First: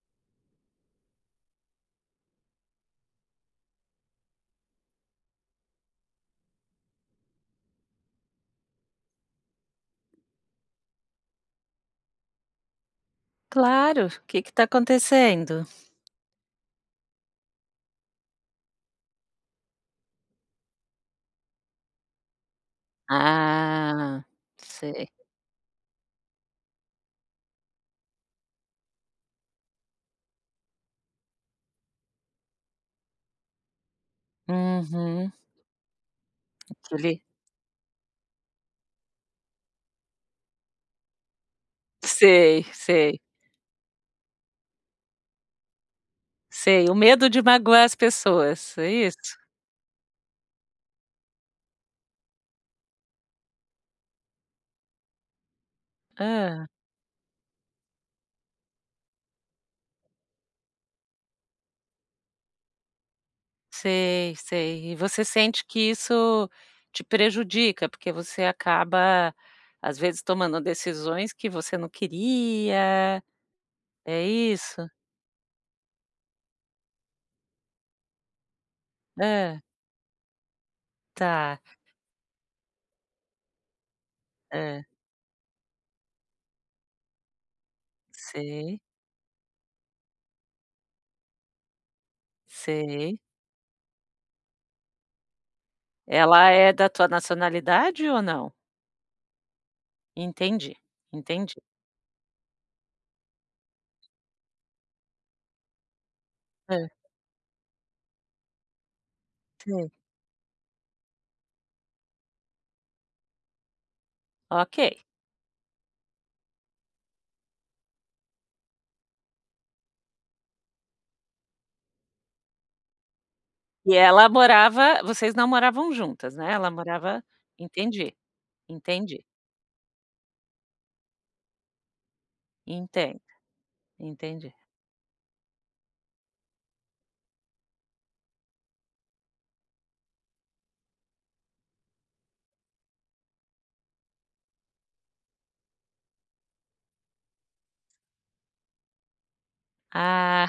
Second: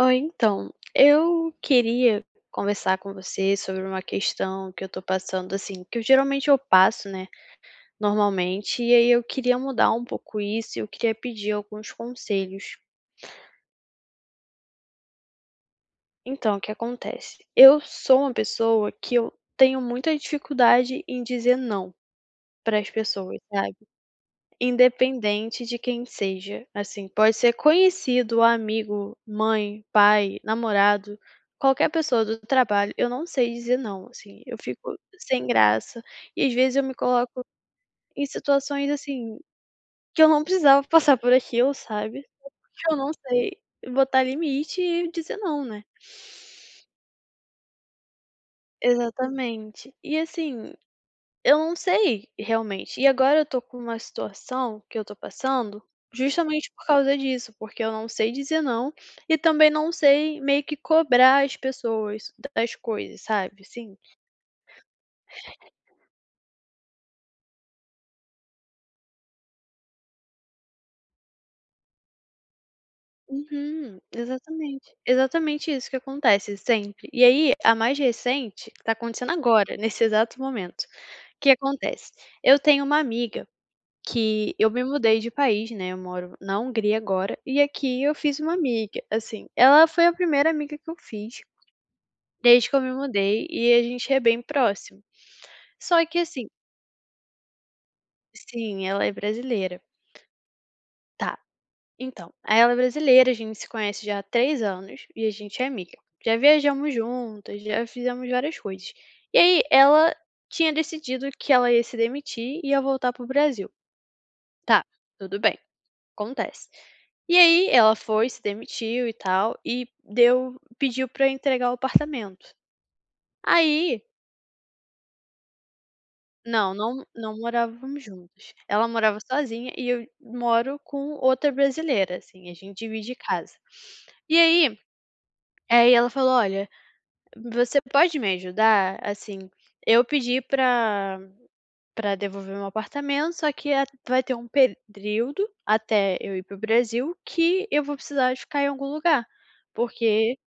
Oi, então, eu queria conversar com você sobre uma questão que eu tô passando assim, que eu geralmente eu passo, né, normalmente, e aí, eu queria mudar um pouco isso e eu queria pedir alguns conselhos. Claro, que que tá acontecendo? Então, o que acontece? Eu sou uma pessoa que eu tenho muita dificuldade em dizer "não", para as pessoas, sabe. Ah! Sei. Independente de quem seja, assim, pode ser conhecido, amigo, mãe, pai, namorado, qualquer pessoa do trabalho, eu não sei dizer "não", assim. Eu fico Uhum. sem graça e, às vezes, eu Para me o le coloco em situações assim, que eu não precisava passar por aquilo, sabe. Sei, Porque eu não sei. sei botar limite e dizer "não", né. Sei, o medo de magoar as pessoas, é isso? Exatamente. E assim, eu não sei realmente. E agora eu tô com uma situação que eu tô passando, Hã. justamente por causa disso, porque eu não sei dizer "não" e também não sei meio que cobrar as pessoas, das coisas, sabe, assim. Sei, sei. E você sente que isso te prejudica, porque você acaba, às vezes, tomando decisões que você não queria? Uhum. É isso? Exatamente, exatamente isso que acontece, sempre. E aí, a mais recente tá acontecendo Hã. agora, nesse exato momento. O que Tá. acontece? Eu tenho uma amiga, que eu me Hã. mudei de país, né. Eu moro na Hungria agora, e aqui eu fiz uma Sei. amiga, assim, ela foi a primeira amiga que eu fiz desde que eu me Sei. mudei, e a gente é bem próxima, só que assim Ela é da tua nacionalidade ou não? Sim, ela é brasileira. Entendi, Tá. entendi. Então, aí ela é brasileira, a gente se conhece já há 3 anos e a gente é amiga. Já Hã. viajamos juntas, já fizemos várias coisas. E aí, Sei. ela tinha decidido que ela ia se demitir, e ai voltar para o Brasil. Tá, Ok. tudo bem, acontece. E aí, ela foi, se demitiu e tal e deu pediu pra entregar o apartamento. E Aí ela morava Vocês não moravam juntas, né? Ela Não, não, morava não morávamos Entendi, juntas, ela morava entendi. sozinha e eu moro com outra brasileira, assim, a gente divide Entendo. casa. E Entendi. aí aí ela falou: "Olha, você pode me ajudar assim, eu pedi pra pra devolver o meu apartamento, só que a vai ter um período até eu ir para o Brasil, que eu vou precisar ficar em algum lugar, porque Ah!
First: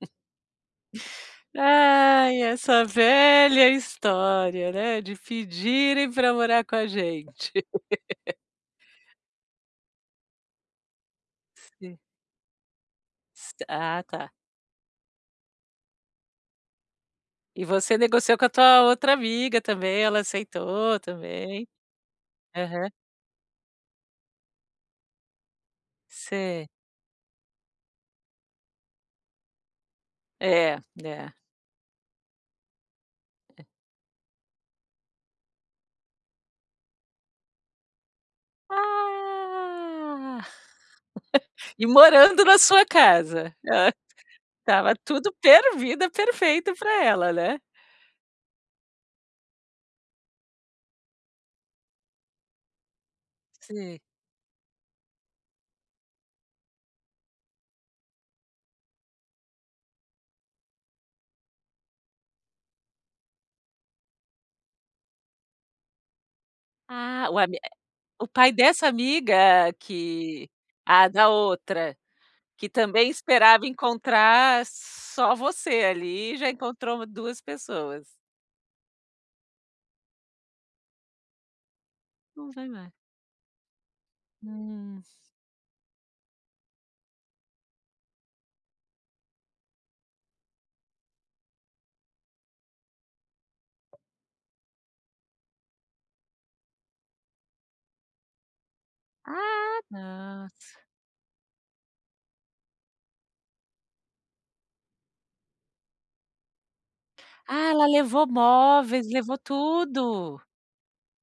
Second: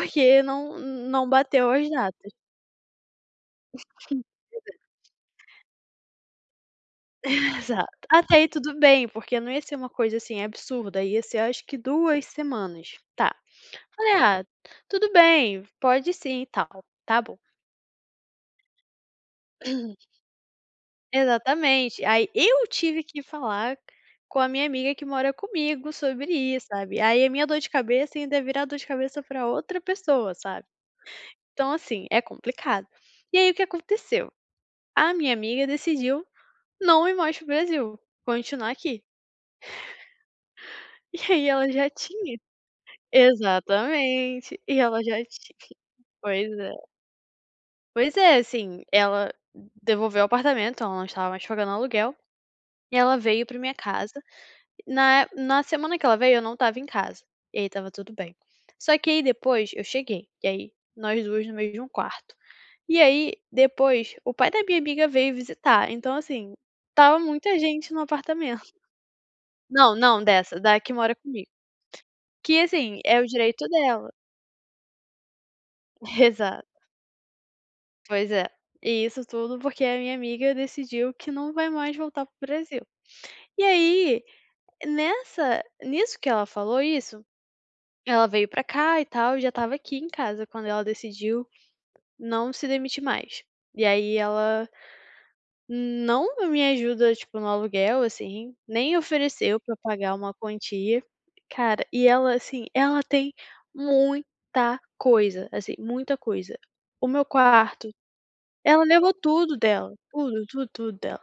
não não bateu as datas." Ai, essa velha [unintelligible] Pois história, é. né, de pedirem pra morar com a gente. Exato. Até aí tudo bem, porque não ia ser uma coisa, assim, absurda. Ia ser, acho que Sim. 2 semanas, tá. S ah, Falei: tá. "Ah, tudo bem, pode sim e tal." Tá bom. E você negociou com a tua outra amiga também? Ela aceitou também? Exatamente, aí eu Aham. tive que falar com a minha amiga que mora comigo sobre isso, Se. sabe. Aí a minha dor de cabeça ainda ia virar dor de cabeça pra outra pessoa, sabe. É, é. Então assim, é complicado. E aí, o que É. aconteceu? A minha amiga decidiu, não ir mais para o Brasil, continuar aqui. Ah! E aí ela e já tinha morando na sua casa. Hã Exatamente. E Estava ela já tudo per tinha vida, pois perfeito é. pra ela, né. Pois é, assim, ela devolveu o apartamento, ela não estava mais pagando aluguel, e ela veio pra minha Sei. casa. Na é na semana que ela veio, eu não estava em casa, e aí estava tudo bem. Só que aí depois eu cheguei, e aí nós 2 no meio de quarto. E aí depois, o pai da minha amiga veio visitar, então assim, estava Ah! O ami muita eh, gente no o pai apartamento. dessa amiga Não, não que dessa. Da que Ah, mora da comigo, outra. que Que assim, também é o esperava direito dela. encontrar só você ali, e já Exato. encontrou 2 pessoas. Pois é, e isso tudo porque a minha amiga decidiu que não vai mais voltar para o Não vai Brasil. mais. E aí, Hum. nessa nisso que ela falou isso, ela veio pra cá e tal, e já estava aqui em casa quando ela decidiu não se demitir mais. E aí, ela não me ajuda, tipo, no aluguel assim, nem ofereceu pra Ah! pagar uma tá. quantia. Cara, e ela assim, ela tem muita coisa. Assim, muita coisa. O meu Ah, ela quarto levou Ela móveis? levou Levou tudo dela, tudo? tudo, tudo, tudo dela.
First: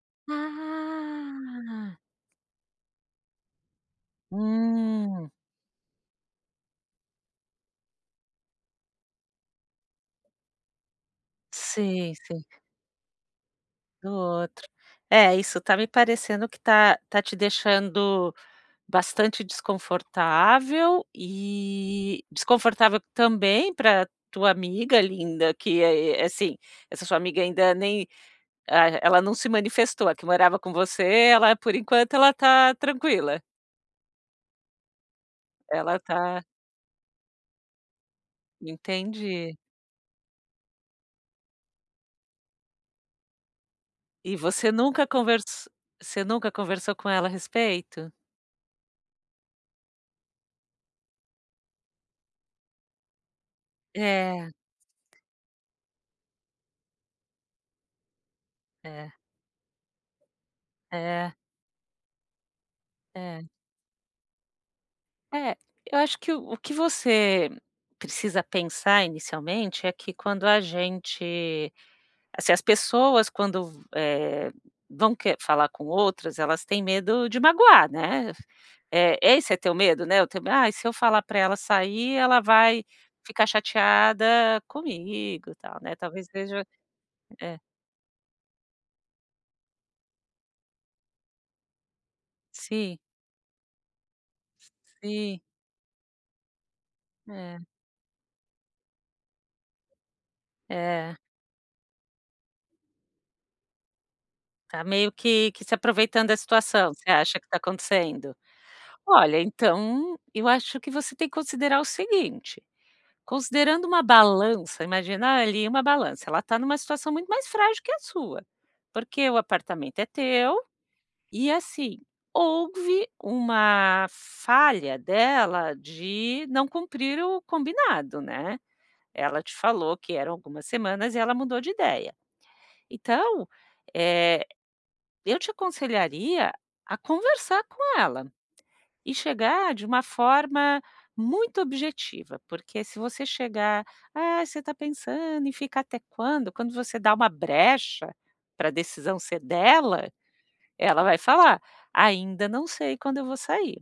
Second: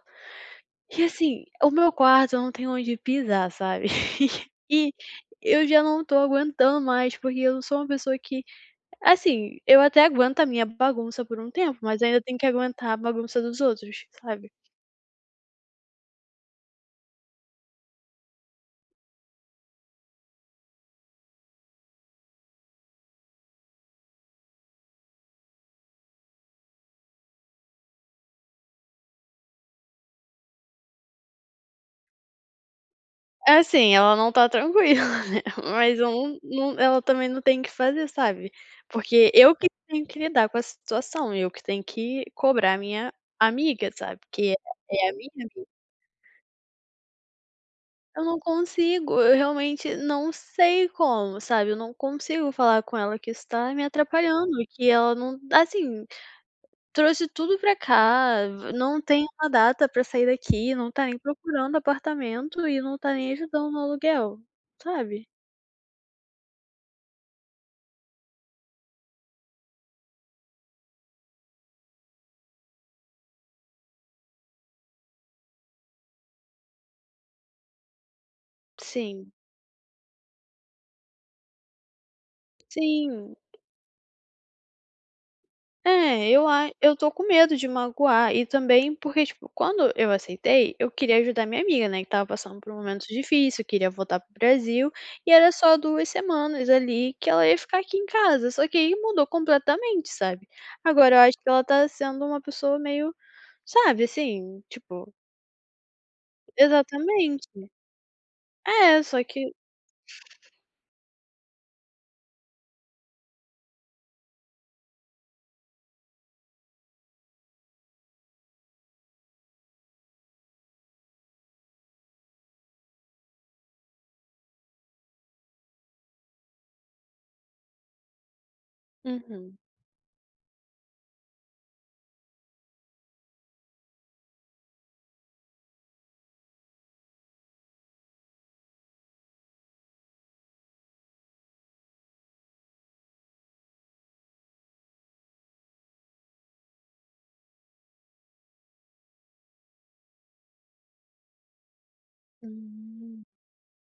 E assim, o meu Ah! quarto, eu não tenho onde pisar, sabe, e Hum. eu já não tô aguentando mais, porque eu sou uma pessoa que, assim, eu até aguento a minha bagunça por um tempo, mas Sei, ainda tem sei. que aguentar bagunça dos outros, Do sabe. outro. É isso tá me parecendo que tá tá te deixando bastante desconfortável, e desconfortável também pra tua amiga linda que é é Assim, essa sua amiga ainda nem ah, ela não se manifestou, a que morava com você, ela por enquanto, ela tá tranquila? Assim, ela não tá tranquila, né, Ela mas om tá num ela também não tem o que fazer, sabe. Porque eu Entendi. que tenho que lidar com a situação, eu que tenho que cobrar a minha amiga, sabe, E porque você nunca é a minha amiga. convers você nunca conversou com ela a respeito? Eu não consigo, eu realmente não sei como, sabe, eu não consigo falar com ela que isso tá me É. atrapalhando, e que ela não Assim, trouxe tudo pra cá, não É. tem uma data pra sair daqui, não tá nem É. procurando apartamento, e não tá nem É. ajudando no aluguel, sabe. É, eu acho que o o que você precisa pensar inicialmente, é que quando a gente se as pessoas quando, eh, vão quer falar com outras, elas tem medo de magoar, né. Eh, Sim. esse é teu medo, né? O teu "Ai, se eu falar pra ela sair, ela vai Sim. ficar chateada comigo e tal", né. Talvez É, eu seja a eu tô com medo É. de magoar, e também porque, tipo, quando eu aceitei, eu queria ajudar minha amiga, né, que estava passando por um Sim. momento difícil, queria voltar para o Brasil, e Sim. era só 2 semanas ali, que ela ia É. ficar aqui em casa. Só que aí mudou completamente, sabe, É. agora eu acho que ela tá sendo uma pessoa meio sabe, assim, Tá meio tipo que que se aproveitando da situação. Você acha que Exatamente. tá acontecendo? É, só Olha, que então, eu acho que você tem que considerar o seguinte, considerando uma balança imagina ali é uma balança, ela tá numa situação muito mais frágil que a sua, porque o apartamento é teu, e assim, houve uma falha dela de não cumprir o combinado, né? Ela te Uhum. falou que eram algumas semanas e ela mudou de ideia. Então, eh, eu te aconselharia a conversar com ela, e chegar de uma forma muito objetiva, porque se você chegar: "Ah, você tá pensando em fica até quando?" Quando você dá uma brecha pra decisão ser dela, ela vai falar: "Ainda não sei quando Hum. eu vou sair."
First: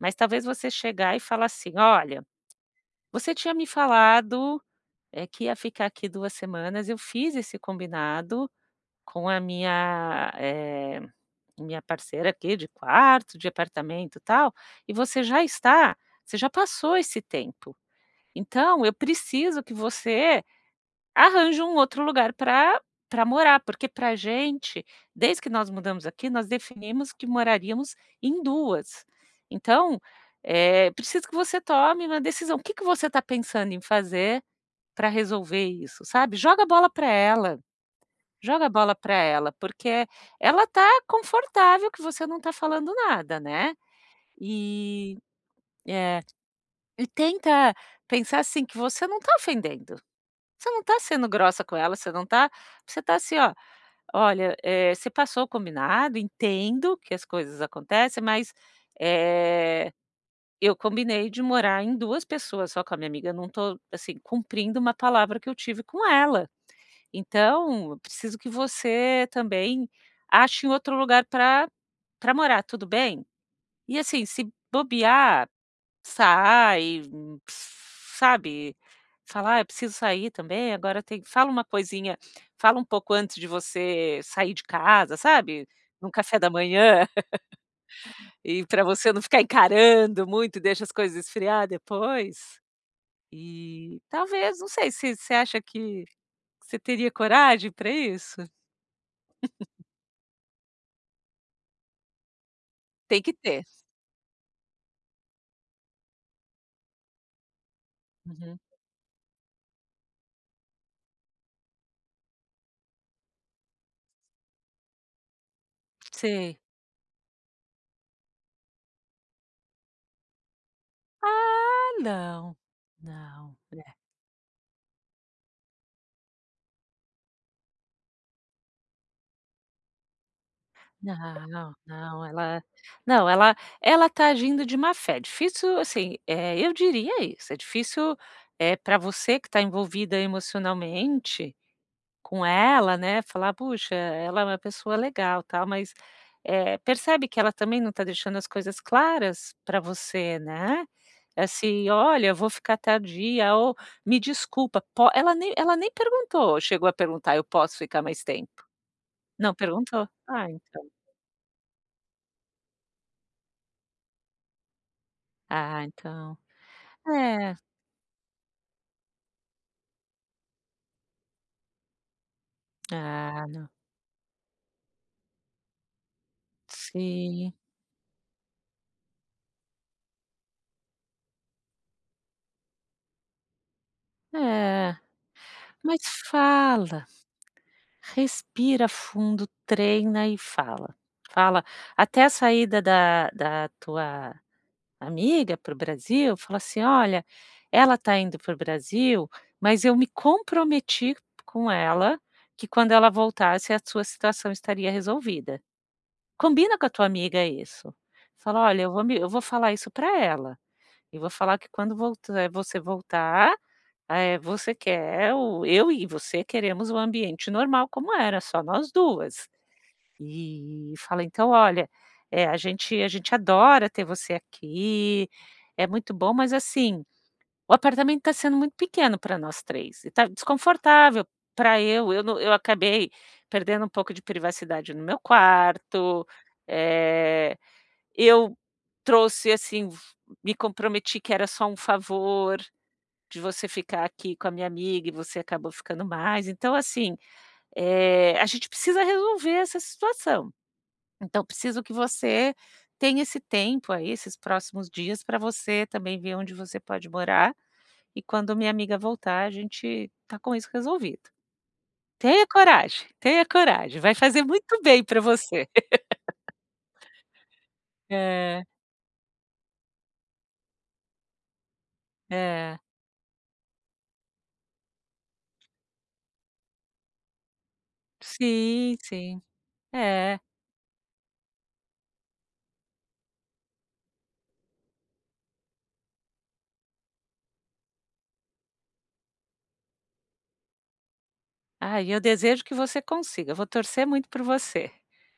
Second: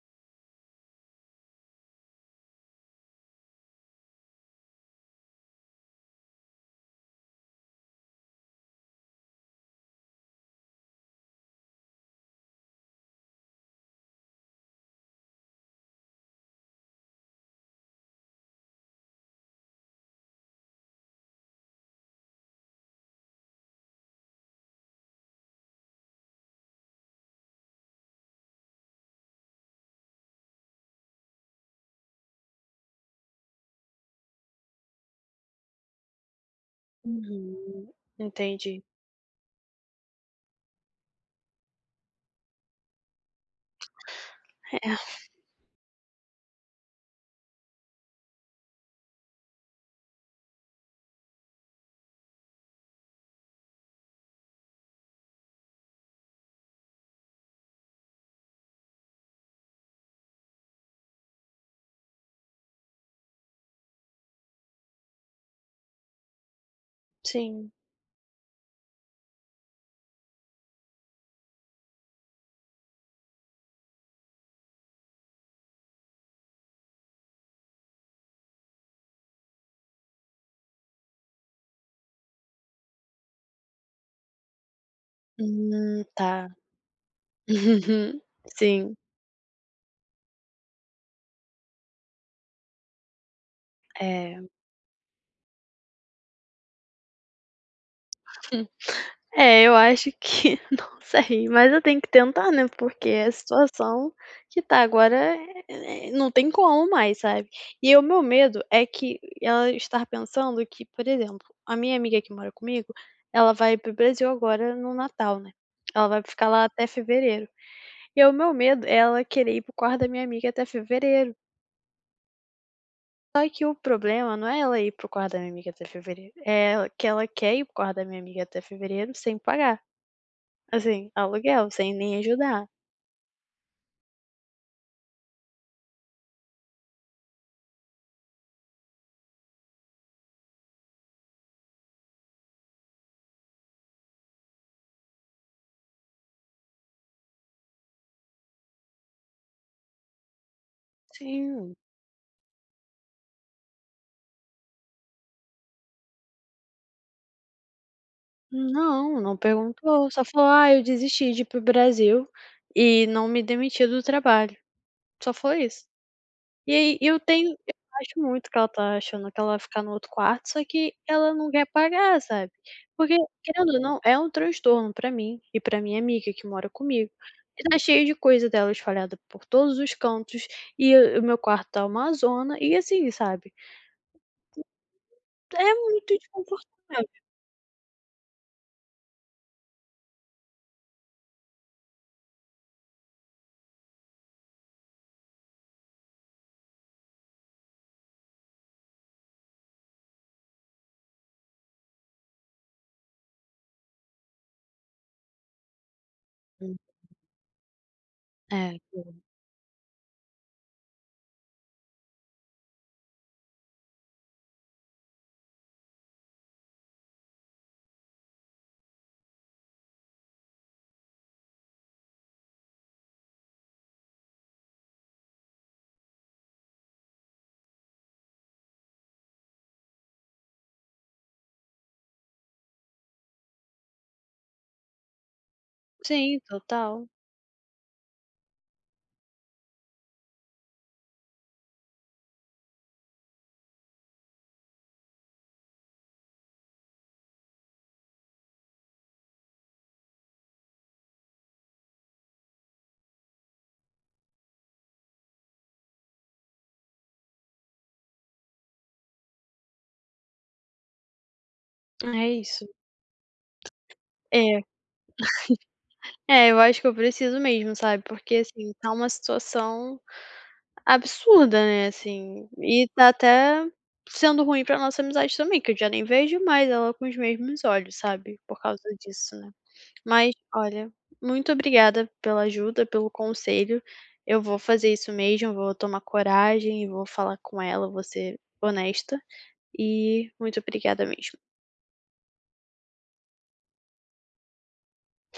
Mas talvez você chegar e falar assim: "Olha, você tinha me falado, eh, que ia ficar aqui 2 semanas, eu fiz esse combinado com a minha eh, minha parceira aqui de quarto, de apartamento, tal, e você já está você já passou esse tempo, então eu preciso que você arranje um outro lugar pra pra morar, porque pra gente, desde que nós mudamos aqui, nós definimos que moraríamos em duas. Então, eh, preciso que você tome uma decisão. O que que você tá pensando em fazer pra resolver isso?" Sabe. Joga a bola pra ela. Entendi, Joga a entendi. bola pra ela, porque ela tá confortável, que você não tá falando nada, né. É. E É. E tenta pensar assim, que você não tá ofendendo, você não tá sendo grossa com ela, você não tá você tá assim ó: "Olha, eh, você passou o combinado, entendo que as coisas acontecem, mas, eh, eu combinei de morar em duas pessoas, só com a minha amiga, não tô assim, cumprindo uma palavra que eu tive com ela. Sim. Então, preciso que você também ache um outro lugar pra pra morar, tudo bem?". E assim, se bobear, sai, sabe. Fala: "Ah, eu preciso sair também, agora tem". Fala uma coisinha, fala um pouco antes de você sair de casa, Em sabe. na Num café tá, da manhã. E pra sim. você não ficar encarando muito, deixa as coisas esfriar depois. Eh, É. talvez, não sei, se você acha que, você teria coragem pra isso? É, eu acho que não sei, mas eu tenho que tentar, né, porque Tem a que ter. situação que tá agora, eh, não tem como mais, sabe. E o meu Uhum. medo é que, ela estar pensando que por exemplo, a minha amiga que mora comigo, ela vai para o Brasil agora no natal, né, ela vai ficar Sei. lá até fevereiro. E é o meu medo, é ela querer ir para o quarto da minha amiga até fevereiro. Ah! Não. Só Não, que o né. problema, não é ela ir para o quarto da minha amiga até fevereiro, é ela que ela quer ir para o quarto da minha amiga até fevereiro sem pagar, assim aluguel, Não, sem nem não ela ajudar. não ela ela tá agindo de má-fé, difícil assim, eh, eu diria isso, é difícil, eh, pra você que tá envolvida emocionalmente com ela, né, falar: "Puxa, ela é uma pessoa legal, tal." Mas, eh, percebe que ela também não tá deixando as coisas claras pra você, né. Tinha. Assim: "Olha, eu vou ficar tardia ou me desculpa po" Ela nem ela nem perguntou chegou a perguntar: "Eu posso ficar mais tempo?" Não, não Não perguntou, perguntou. Só falou: ah, "Ah eu então. desisti de ir para o Brasil e não me demiti do trabalho." Só foi Ah, isso. então, E aí eu tenho é. eu acho muito que ela tá achando que ela vai ficar no outro quarto, só que ela não quer pagar, sabe. Porque Ah, não. querendo ou não é um transtorno pra mim e pra minha amiga, que mora comigo. Sim. Tá cheio de coisas dela espalhadas por todos os cantos, e o o meu quarto tá uma zona e assim, sabe. É. E é Mas muito fala, desconfortável. respira fundo, treina e fala. Fala até a saída da da tua amiga para o Brasil. Fala assim: "Olha, ela tá indo para o Brasil, mas eu me comprometi com ela, que quando ela voltasse, a sua situação estaria resolvida." Combina com a tua [unintelligible] amiga isso. Fala: É, "Olha eu vou me [unintelligible] eu vou falar isso pra ela, eu vou falar que quando volta você voltar, eh, você quer, ou eu e você queremos o ambiente normal como era, só nós duas." E fala: "Então, olha, eh, a gente a gente adora ter você aqui, é muito bom, mas assim, o apartamento tá sendo muito pequeno pra nós três, e tá desconfortável pra eu eu no eu acabei perdendo um pouco de privacidade no meu quarto, Sim, total. eh, eu trouxe assim, me comprometi que era só um favor, de você ficar aqui com a minha amiga e você acabou ficando mais. Então assim, eh, a gente precisa resolver essa situação. Então, preciso que você tenha esse tempo aí, esses próximos dias, pra você também ver onde você pode morar, e quando minha amiga voltar a gente tá com isso resolvido." Ah, é Tenha isso. coragem! Tenha coragem! Vai É fazer muito bem pra você. é eu acho que eu preciso mesmo sabe, porque É. assim, tá uma situação absurda, né, assim. É. E tá até sendo ruim pra nossa amizade também, que eu já nem vejo mais ela com os mesmos olhos, sabe, por causa Sim, disso, sim. né. Mas É. olha, muito obrigada pela ajuda, pelo conselho, eu vou fazer isso mesmo, vou tomar coragem e vou falar com ela, vou ser honesta e muito obrigada mesmo. Ah, e eu desejo que você consiga, eu vou torcer muito por você,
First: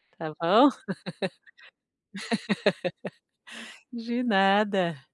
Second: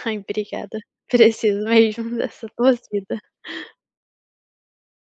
Ai, tá bom. obrigada, preciso mesmo dessa torcida. De nada.